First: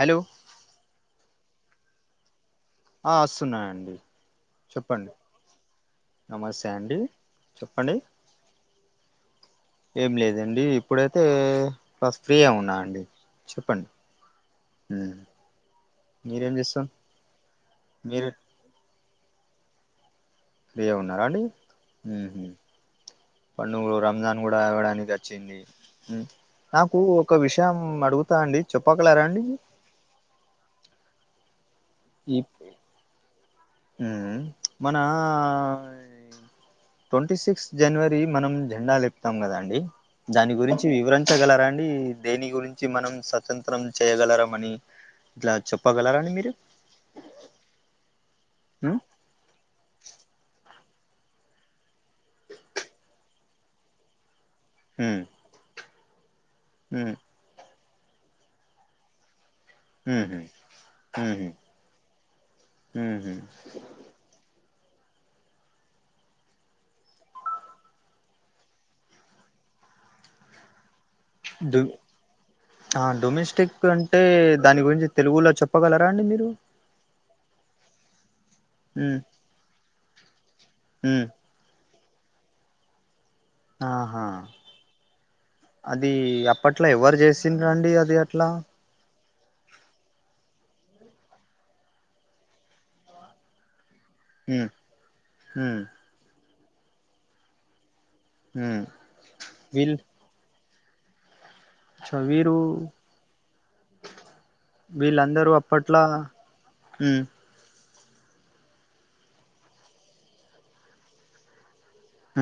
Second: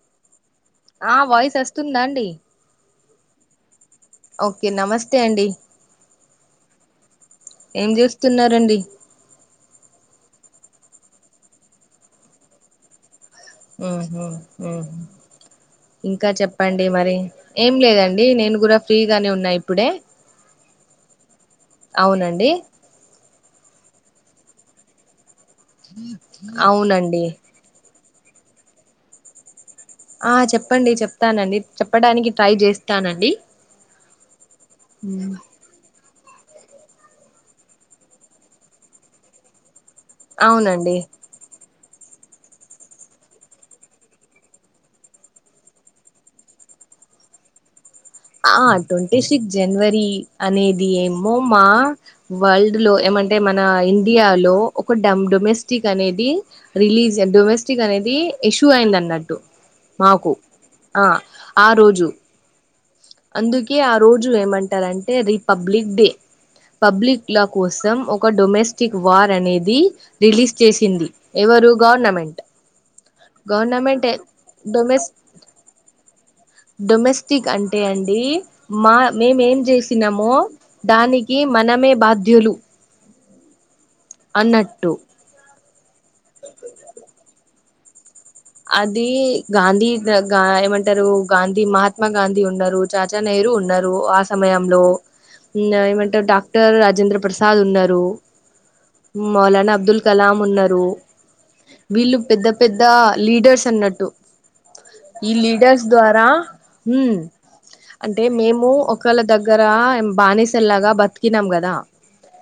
Hello ఆ voice వస్తుందా అండి ఆ వస్తున్నాయండి ఓకే నమస్తే అండి నమస్తే అండి ఏం చెప్పండి చేస్తున్నారండి ఏం లేదండి ఇప్పుడైతే ఆ ఫ్రీ ఏ ఉన్నా అండి చెప్పండి మ్మ్ హు మ్మ్ హు ఉమ్ ఇంకా మీరేం చెప్పండి చేస్తారు మరి ఏం లేదండి మీరు నేను కూడా ఫ్రీగానే ఉన్నా ఇప్పుడే రే ఉన్నారా అండి మ్మ్ హు అవునండి పండుగ రంజాన్ కూడా ఇవ్వడానికి వచ్చింది మ్మ్ నాకు అవునండి ఒక విషయం అడుగుత్ తాంది చెప్పక్కలేరా అండి ఆ చెప్పండి చెప్తానండి చెప్పడానికి ట్రై చేస్తానండి మ్మ్ మన ఈ ట్వంటీ సిక్స్త్ జనవరి మనం జెండా లేపుతాం కదా అండి దాని గురించి అవునండి వివరించగలరా అండి దేని గురించి మనం స్వతంత్రం చేయ్యగలర అని ఇట్లా చెప్పగలరాండి మీరు ఆ ఉమ్ టట్వంట సిస్ జనవరి అనే ఇది ఏమో మా వరల్డ్ లో ఏమంటే మన ఇండియాలో ఒక డ ఉమ్ డొమెస్టిక్ అనేది రిలీజియన్ డొమెస్టిక్ క్ అనేది ఇష్యూ అయింది అన్నట్టు ఉమ్ మాకు ఉహు ఆ ఉహు ఆ రోజు ఉహు అందుకే ఆ రోజు ఏమంటారంటే రిపబ్లిక్ డే పబ్లిక్ లా కోసం ఒక డొమెస్టిక్ వార్ అనేది రిలీజ్ చేసింది ఎవరు డొ గవర్నమెంట్ ఆ డొమెస్టిక్ గవర్నమెంట్ అంటే దాని గురించి డొమెస్ తెలుగులో చెప్పగలరా అండి మీరు క్ అంటే అండి మా ఉమ్ మేముేం చేసినామో ఉమ్ దానికి మనమే బాధ వ వెలు ఆహా అది అప్పట్లో ఎవరు చేసిినండి అది అట్లా అది గాంధీగాంట రు గాంధీ మహాత్మా గాంధీ ఉన్నారు చాచా నెహరు ఉన్నారు ఆ ఉమ్ సమయంలో ఉమ్ ఏమంటే డాక్టర్ రాజేంద్ర ప్రసాద్ ఉన్నారు ఉమ్ మలానా వీళ్ అబ్దుల్ కలాం ఉన్నారు వీళ్ళు పెద్ద వీరు పెద్ద లీడర్స్ అన్నట్టు ఈ వీళ్ళందరూ లీడర్స్ అప్పట్లా ద్వారా ఉమ్ అంటే మేము ఒకళ్ళ దగ్గర బానిసలలాగా బతికినాం కదా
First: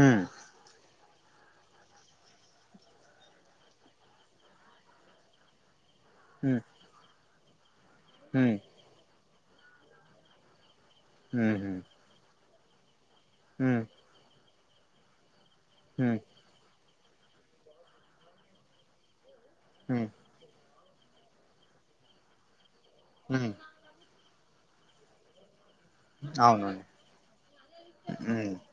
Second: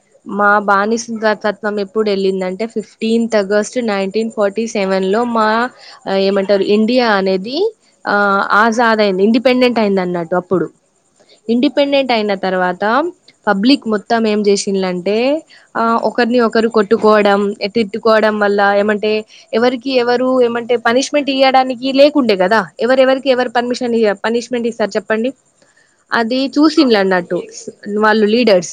ఉమ్ మా బానిస్ తత్వం ఎప్పుడు వెళ్ళిందింటే ఫిఫ్టీన్త్ ఆగస్టు నైన్టీన్ ఫార్టీ సెవెన్లో మా ఏమంటారు ఇండియా అనేది ఆ అవునండి ఆజాద్ అయింది ఇండిపెండెంట్ అయింది అన్నట్టు అప్పుడు ఇండిపెండెంట్ అయిన తర్వాత పబ్లిక్ మొత్తం ఏం చేసింటే ఆ ఒకరిని ఒకరు కొట్టుకోవడం తిట్టుకోవడం వల్ల ఏమంటే ఎవరికి ఎవరు ఏమంటే పనిష్మెంట్ ఇవ్వడానికి లేకుండే కదా ఎవరెవరికి ఎవరు పర్మిషన్ పనిష్మెంట్ ఇస్తారు చెప్పండి అది చూసింలు అన్నట్టు వాళ్ళు ఉమ్, లీడర్స్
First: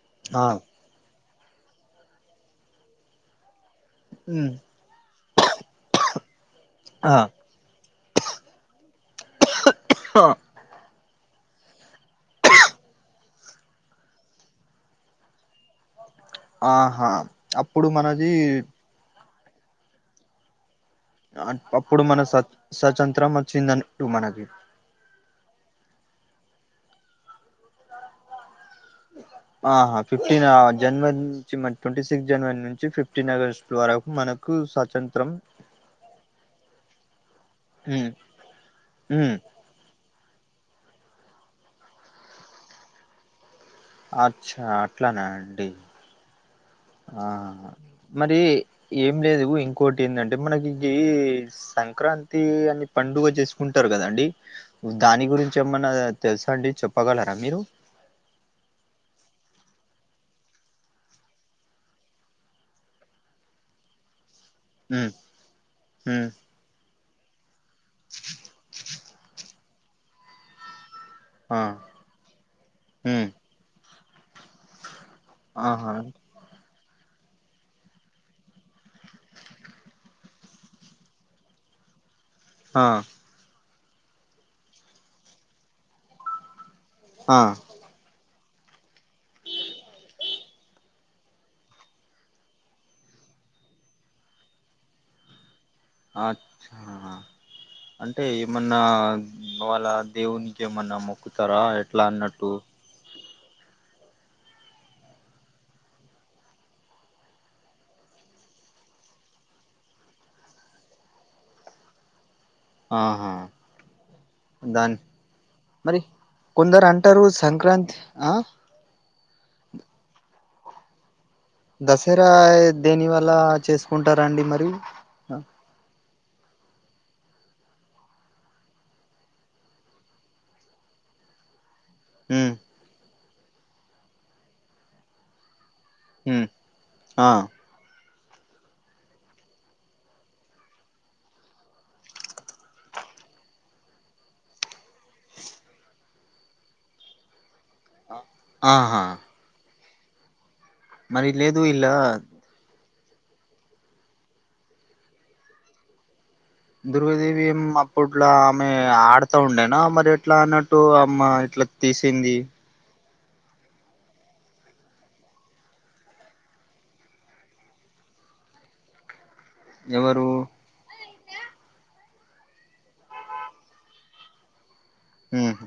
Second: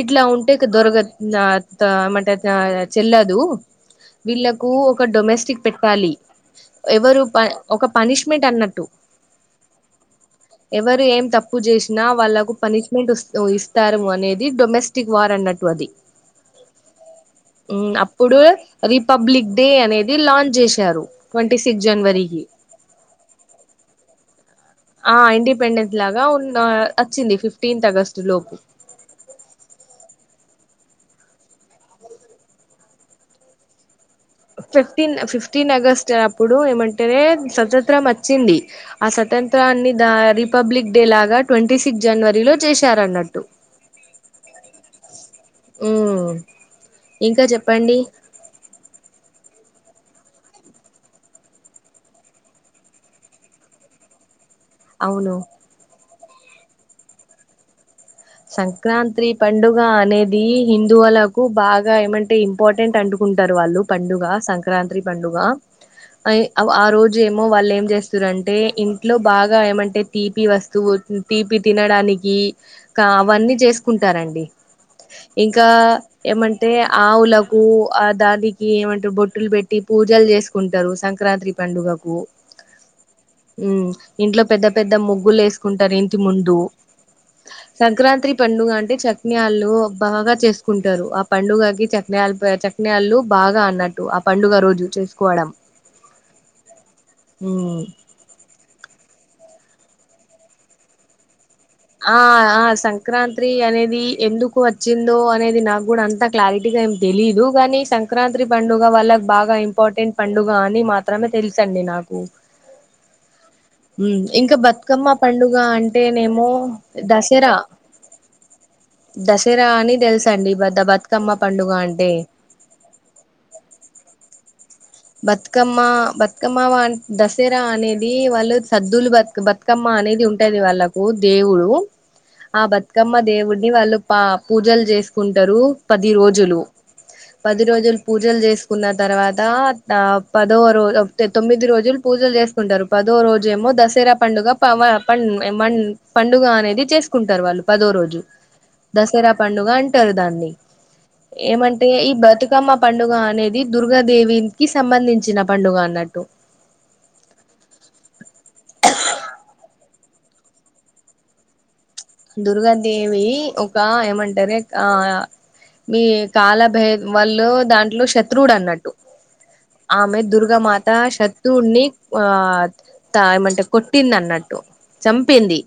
ఇట్లా ఆ ఉంటే దొరగ నామంటే చెల్లదు ఉమ్, వీళ్ళలకు ఒక డొమెస్టిక్ పెట్ట పేటలో ఆ ఎవరు ఒక పనిష్మెంట్ అన్నట్టు హా, ఎవరు ఏం తప్పు చేసినా వాళ్ళలకు పనిష్మెంట్ ఇస్తారు అనేది డొమెస్టిక్ వార్ అన్నట్టు అది ఆహా మనది అప్పుడు రిపబ్లిక్ డే అనేది లాంచ్ చేశారు ట్వంటీ సిక్స్ అప్పుడు జనవరికి స్వతంత్రం వచ్చిందట్టు మనకి ఆ ఇండిపెండెంట్ లాగా ఉ వచ్చింది ఫిఫ్టీన్త్ అగస్టు లోపు ఆహా ఫిఫ్టీన్ జనవరి నుంచి మ ట్వంటీ సిక్స్ జనవరి నుంచి ఫిఫ్టీన్ ఆగస్ట్ వరకు మనకు ఫిఫ్టీన్ స్వాతంత్రం ఫిఫ్టీన్ అగస్ట్ అప్పుడు ఏమంటే స్వతంత్రం వచ్చింది ఆ స్వతంత్రాన్ని దారి రిపబ్లిక్ డే లాగా ట్వంటీ సిక్స్ జనవరిలో చేశారన్నట్టు అచ్చా అట్లానే అండి ఉమ్ ఆ ఇంకా చెప్పండి మరి ఏం లేదు ఇంకా ఇంకోటి ఏంటంటే మనకి సంక్రాంతి అని పండుగ చేసుకుంటారు కదండి దాని అవును గురించి ఏమన్నా తెలుసా అండి చెప్పగలరాా మీరు సంక్రాంతి పండుగ అనేది హిందువులకు బాగా ఏమంటే ఇంపార్టెంట్ అంటకుంట ఆన్టారు వాళ్ళు పండుగ సంక్రాంతి ఉమ్ పండుగ ఉమ్ అ ఆ రోజు ఏమో వాళ్ళు ఏం చేస్తుారంటే ఇంట్లో బాగా ఏమంటే తీపి వస్తువు తీపి ఆ తినడానికి కా ఉమ్ అవన్నీ చేసుకుంటారంండి ఇంకా ఆహా ఏమంటే అంటే ఆవులకు ఆ దాకి ఏమంటారు బొట్టులు పెట్టి పూజలు చేసుకుంటారు సంక్రాంతి ప పండుగకు హ ఉ ఇంట్లో పెద్ద పెద్ద ముగ్గులు వేసుకుంటారు ఇంటి ముందు ఆ సంక్రాంత్రి పండుగ అంటే చటిన్యలు బాగా చేస్త చసుకుంటారు ఆ పండుగకి చనే చక్నేయాళ్లు బాగా అన్నట్టు ఆ పండుగ రోజు చేసుకోవడం అచ్చా ఉమ్ అంటే ఏమన్నా వాళ్ళ దేవునికి ఏమన్నా మ్మొకు ఆ ఆ సంక్రాంత్రి అనేది ఎందుకు వచ్చిందో అనేది నాకు కూడా అంత క్లారిటీగా ఏం తెలీదు గానీ సంక్రాంత్రి పండుగ వాల్ల బాగా ఇంపార్టెంట్ పండుగ అని మాత్రమే తెలుసండి నాకు ఆహా ఇంకా దాని బతుకమ్మ పండుగ మరి అంటేనేమో కొందరు అంటారు దసరా సంక్రాంతి ఆ దసరా అని తెలుస అండి పెద్ద బతు దసరా దేని వల్ల చేసుకుంటారండి మరి బతుకమ్మ బ బతుకమ్మ దసరా అనేది వాళ్ళు సద్దులు బతుకు బతుకమ్మ అనేది ఉంటది వాళ్ళకు దే దేవుడు ఉమ్ ఆ బతుకమ్మ దేవుడిని వాళ్ళు పా పూజలు చేసుకుంటారు పది ఉమ్ రోజులు ఆ పది రోజులు పూజలు చేసుకున్న తర్వాత ఆ పదో రోజు తొమ్మిది రోజులు పూజలు చేసుకుంటారు పదో రోజు ఏమో దసరా పండుగ పవన్ పం మం పండుగ అనేది చేసుకుంటారు వాళ్ళు పదో రోజు ఆహా దసరా పండుగ అంటారు దాన్ని మరి లేదు ఏమంటే ఇలా ఈ బతుకమ్మ పండుగ అనేది దుర్గాదేవి కి సంబంధించిన పండుగ అన్నట్టు దుర్గదేవి అప్పట్లా ఆమె ఆడతా ఉండేనా మరి ఎట్లా అన్నట్టు అమ్మ ఇట్లా తీసింది వి ఒక ఏమంటార ఆ మీ కాలభే వాళ్ళు దాంట్లో శత్రువుడు అన్నట్టు ఆమె ఎవరు దుర్గా మాత శ దూణి ఆ ఏమంటే కొట్టింది అన్నట్టు ఉమ్ చంపింది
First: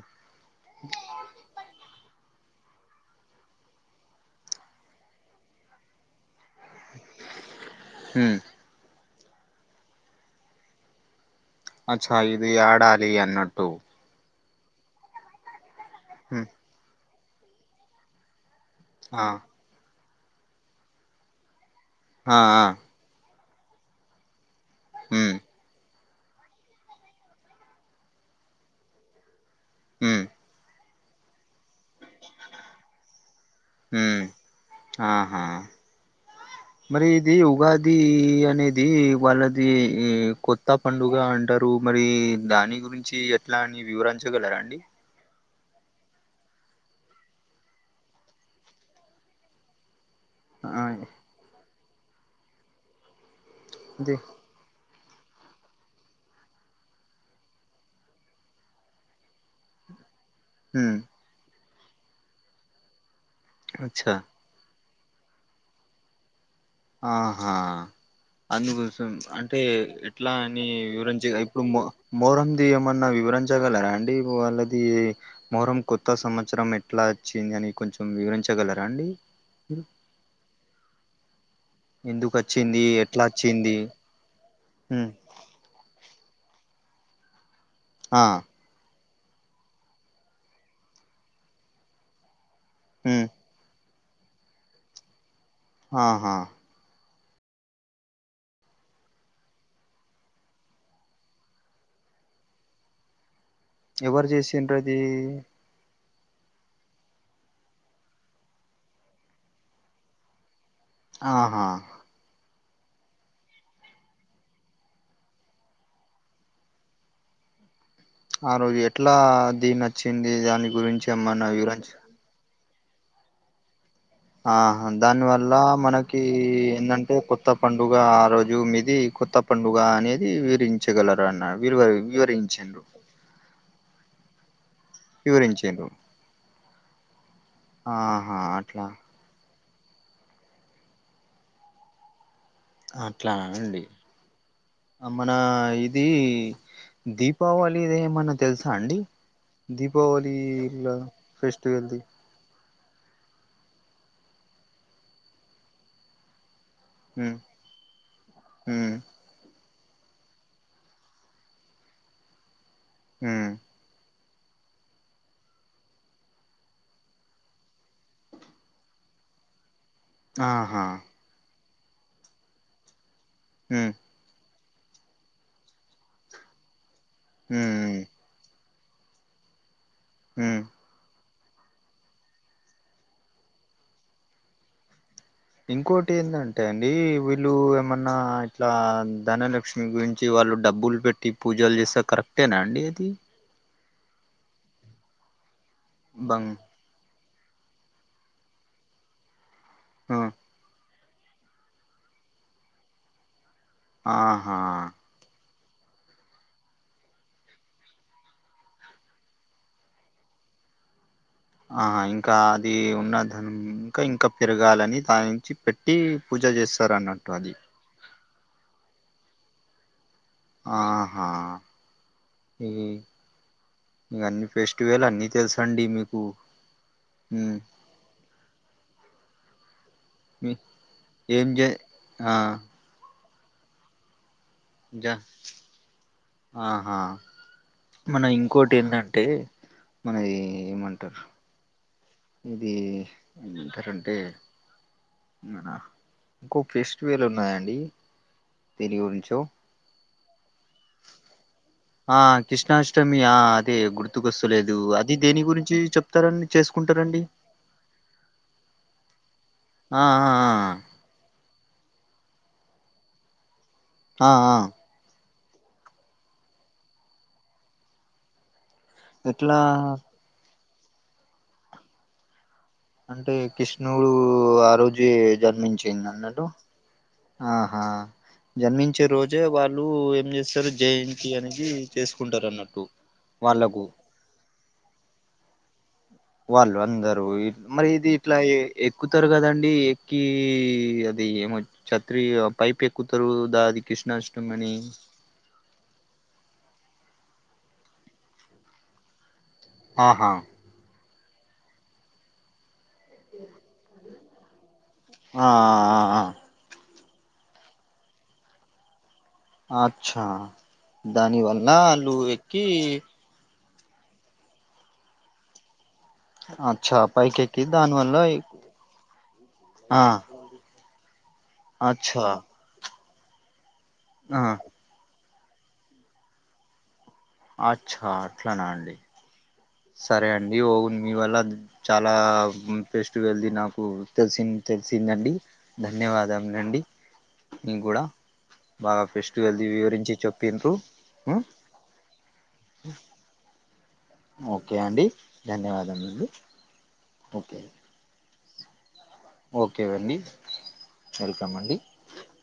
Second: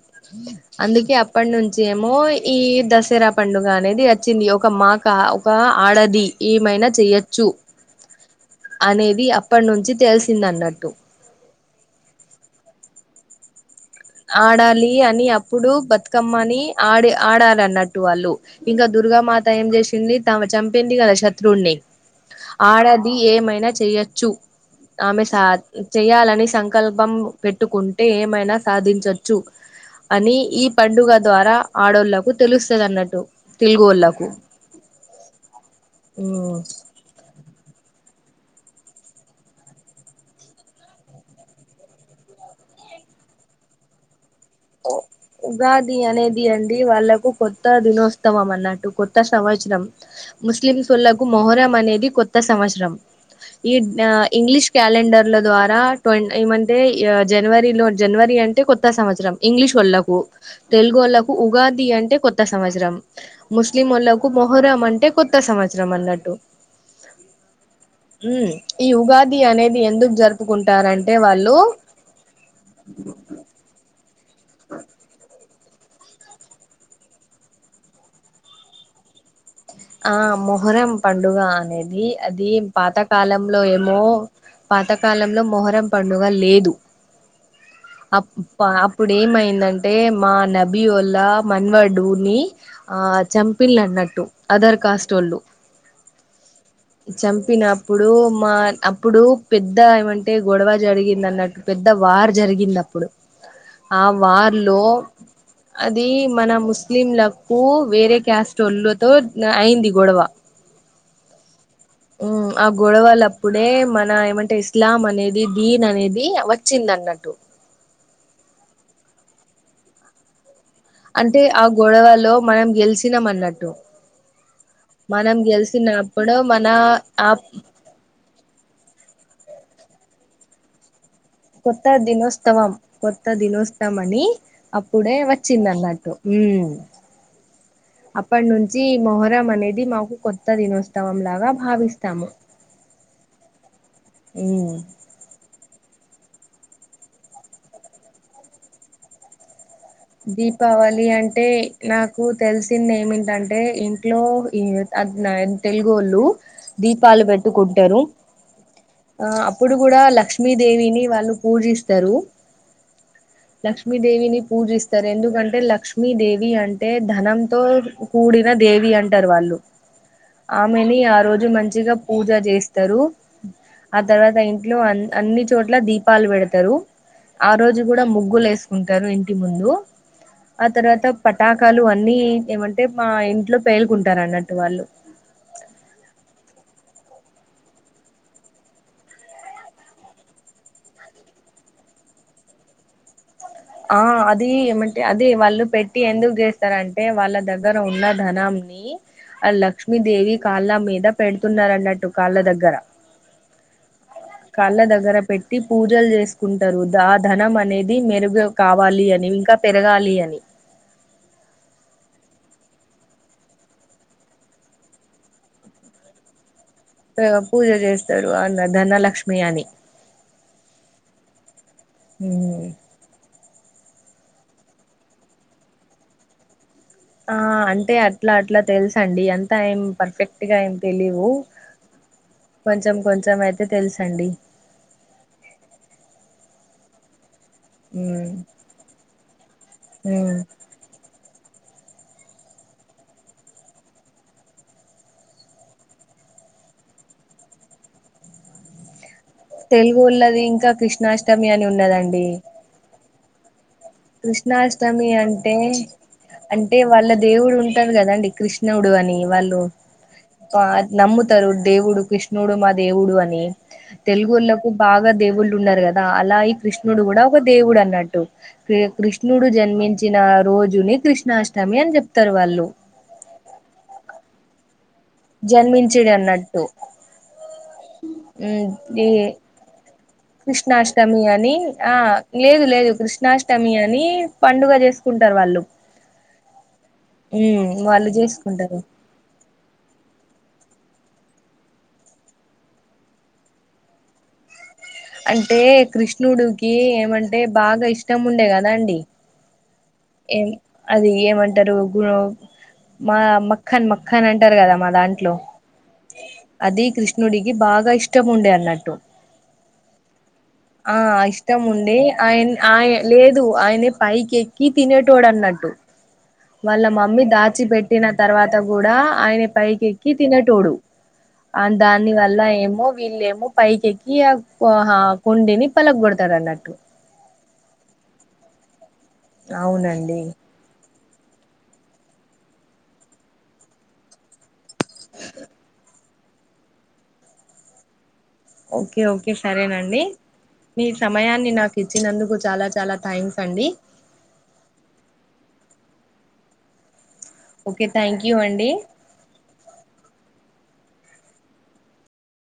అందుకే అప్పటి నుంచి ఏమో ఈ దసరా పండుగ అనేది వచ్చింది ఒక మాక ఒక ఆడది ఏమైనా చేయొచ్చు హ్మ్మ్ అనేది అప్పటినుంచి తెలిసిందన్నట్టు అచ్చా ఇది ఆడాలి అన్నట్టు ఆడాలి అని అప్పుడు ఉమ్ బతుకమ్మని ఆడ ఆడాలిన్నట్టు వాళ్ళు ఇంకా ఆ దుర్గామాత ఏం చేసింది తామ చంపింది కదా శత్రువుల్ని ఆ ఆ ఆడది ఏమైనా చెయ్యొచ్చు ఆమె ఉమ్ సా చెయాలని సంకల్పం పెట్టుకుంటే ఏమైనా సాధించచ్చు ఉమ్ అని ఈ పండుగ ద్వారా ఆడోళ్ళలకు తెలుస్తుందిన్నట్టు ఉమ్ ఆహా మరి ఇది ఉగాది అనేది వాళ్ళది కొత్త పండుగ అంటారు మరి దాని గురించి ఎట్లా అని వివరంచగలరా అండి ఉగాది అనేది అండి వాళ్ళలకు కొత్త దినోత్సవం అన్నట్టు కొత్త సంవత్సరం ముస్లిం ఆ సళ్లకు మొహరం అనేది కొత్త సంవత్సరం ఈ అదే ఇంగ్లీష్ క్యాలెం టండర్ల ద్వారా ఏమంటే జనవరిలో జనవరి అంటే కొత్త సంవత్సరం ఇంగ్లీష్ వాళ్ళకు తెలుగు ఉమ్ వాళ్ళకు ఉగాది అంటే కొత్త సంవత్సరం అచ్చా ముస్లింళ్లకు మొహరం అంటే కొత్త సంవత్సరం అన్నట్టు ఆహా ఈ అందుకోసం ఉగాది అంటే అనేది ఎందుకు ఎట్లా అని జరుపుకుంటారంటే వివరంచ వాళ్ళు ఇప్పుడు మో మోహరం ది ఏమన్నా వివరం జగలరాా అండి వాళ్ళది మొహరం కొత్త సంవత్సరం ఎట్లా వచ్చింది అని కొంచెం వివరించగలరా అండి ఆ మొహరం పడుగ అనేది ఎందుకు అది అది వచ్చింది ఎట్లా పాతకాలంలో వచ్చింది ఏమో ఉమ్ పాతకాలంలో మొహరం పండుగ లే ఆ ఇప్పుడు ఏమైందంటే మా నబీ ఒల్లా మన్వడుూని ఆ ఉమ్ చంపిలు అన్నట్టు అదర్ కాస్ట్ోళ్ళు ఆాహా చంపినప్పుడు మా అప్పుడు పెద్ద ఏమంటే గొడవ జరిగింది అన్నట్టు పెద్ద వార్ జరిగింది అప్పుడు ఆ ఎవరు వార్ చేసిండ్రు లో అది అ ఇది మన ముస్లింలకు వేరే క్యాస్ట్తో అయింది గొడవ ఆహా ఉ ఆ గొడవల అప్పుడే మన ఏమంటే ఇస్లాం అనేది దీన్ అనేది వచ్చింది నన్నట్టు ఆ రోజు ఎట్లా దీన్ని నచ్చింది దానికి అంటే ఆ గొడవలో మనం గెలిచినాం అన్నట్టు ఆ దాని మనం వల్ల మనకి గెలిచినప్పుడు మన ఏంటంటే ఆ కొత్త పండుగ ఆ రోజు మీ ఇది కొత్త పండుగ అనేది విరించగలరు కొత్త దినోత్సవం కొత్త దినోత్సవాని అప్పుడే వచ్చింది వివరించిండ్రు అన్నట్టు ఆహా అప్పటి నుంచి అట్లా మొహరం అనేది మాకు కొత్త దినోత్సవం లాగా భావిస్తాము అట్లానేనండి ఉమ్ మన ఇ ఇది దీపావళిద ఏమన్నా తెలుసా అండి దీపావళిలా దీపావళి అంటే ఫెస్టివల్ది నాకు తెలుసు తిన్న ఏమింటంటే ఇంట్లో ఈ అ తెలుగుళ్ళు దీపాలు ఉమ్ పెట్టుకుంటారు ఉమ్ ఆ ఇప్పుడు కూడా లక్ష్మీదేవిని వాళ్ళు పూజిస్తారు ఉమ్ లక్ష్మీదేవిని పూజిస్తారు ఎందుకంటే లక్ష్మీదేవి అంటే ధనంతో కూడిన దేవి అంటారు వాళ్ళు ఆహా ఆమెని ఆ రోజు మంచిగా పూజ చేస్తారు ఉమ్ ఆ తర్వాత ఇ ఇ అన్ని చోట్ల దీపాలు పెడతారు ఆ రోజు కూడా ఉమ్ ముగ్గులు వ ంటారు ఇంటి ముందు ఉమ్ ఆ తర్వాత పటాకాలు అన్నీ ఏమంటే మా ఇంట్లో పేలుకుంటారు అన్నట్టు వాళ్ళు ఇంకోటి ఏంటంటే అండి వీళ్ళు ఏమన్నా ఇట్లా ధనలక్ష్మి గురించి వాళ్ళు డబ్బులు పెట్టి పూజలు చేస్తే కరెక్టేనా అండి అది ఆ అదిమంటే అది వాళ్ళు పెట్టి ఎందుకు బంగ్ చేస్తారంటే వాళ్ళ దగ్గర ఉన్న ధనంని ఆ ఆ, లక్ష్మీదేవి కాళ్ళ మీద పెడుతున్నారన్నట్టు కాళ్ళ దగ్గర ఆహా టి పూజలు చేసుకుంటారు ఆ ధనం అనేది మెరుగ కావాలి అని ఇంకా పెరగాలి అని ఆ ఇంకా అది ఉన్న నం ఇంకా ఇంకా పెరగాలని దాని నుంచి పెట్టి పూజ చేస్త ఆ పూజ చేస్తారు అన్న ధనలక్ష్మి అని ఆహా హ ఈ ఇక అన్నిీ ఫెస్టివెల్ అన్నిీ తెలుస అండి మీకు ఆ ఉమ్, అంటే అట్లా అట్లా తెలుసండి ఎంతా ఏం మీ పర్ఫెక్ట్గా ఏం తెలీవు ఏం చే ఆ కొంచెం కొంచెం అయితే తెలుసండి జా ఆహా మన ఇంకోటి ఏంటంటే మనది ఏమంటారు ఇది ఏమంటారంటే నా ఇంకో ఫెస్టివల్ ఉన్నాయండి దినిగురించి తెలుగులది ఇంకా కృష్ణాష్టమి అని ఉన్నదండి అష్టమియా కృష్ణాష్టమి అంటే చెప్తారండి అంటే వాళ్ళ చేసుకుంటారండి దేవుడు ఉంటారు కదండి కృష్ణ దేవుడు అని వాళ్ళు ఆ ఆ నమ్ముతారు దేవుడు కృష్ణుడు మా దేవుడు అని ఆ ఆ తెలుగుళ్ళలకు బాగా దేవుళ్ళు ఉంటున్నారు కదా అలా ఈ కృష్ణుడు కూడా ఒక దేవుడు అన్నట్టు కృష్ణుడు ఎట్లా జన్మించిన రోజుని కృష్ణాష్టమి అని చెప్తారు వాళ్ళు అంటే కృష్ణుడు ఆ రోజు జన్మించింది జన్మించడు అన్నడు అన్నట్టు ఆహా జన్మించే రోజే వాళ్ళు చేస్తారు కృష్ణాష్టమి జయంతి అని అనేది ఆ చేసుకుంటారు లేదు అన్నట్టు లేదు కృష్ణాష్టమి వాళ్ళకు అని పండుగ చేసుకుంటారు కుంటారు వాళ్ళు వాళ్ళు అందరు మరి ఇది వాళ్ళు ఇట్లా చేసుకుంటారు ఎక్కుతారు కదండి కి అది ఏమో ఛత్రి పైప్ ఎక్కుతారు దా అది కృష్ణాష్టమని అంటే కృష్ణుడికి ఏమంటే బాగా ఇష్టం ఉండే కదా అండి ఆహా ఏం అది ఏమంటారు గు మా మక్కన్ మక్కన్ అంటారు కదా మన దాంట్లో ఆ ఆ, ఆ. అది కృష్ణుడికి బాగా ఇష్టం ఉండే అన్నట్టు అచ్చా ఆ దాని ఇష్టం వల్ల ఉండి ఆళ్ళు ఆయన ఎక్కి ఆయ లేదు ఆయనే పైకి ఎక్కి తినేటోడు అన్నట్టు వాళ్ళ అచ్చా మమ్మీ పైకి ఎక్కి దాచి దాని పెట్టిన వల్ల తర్వాత కూడా ఆయన ఆ పైకెక్కి తినేటోడు అ దాని అచ్చా వల్ల ఏమో వీళ్ళేమో పైకెక్కి ఆ కుండిని పలగ కొడతారు అన్నట్టు అచ్చా అట్లానా అండి అవునండి సరే అండి ఓగున్ మీ వల్ల చాలా బెస్ట్ వెళ్ది నాకు తెలిసి తెలిసిందండి ధన్యవా ధన్యవాదాలు అండి నేను కూడా ఓకే బాగా ఓకే ఫెస్టివల్ది సరేనండి వివరించి చెప్పిండ్రు మీ సమయాన్ని నాకు ఇచ్చినందుకు చాలా చాలా థ్యాంక్స్ అండి ఓకే అండి ధన్యవాదములు ఓకే థ్యాంక్ యూ అండి ఓకే వెండి వెల్కమ్ అండి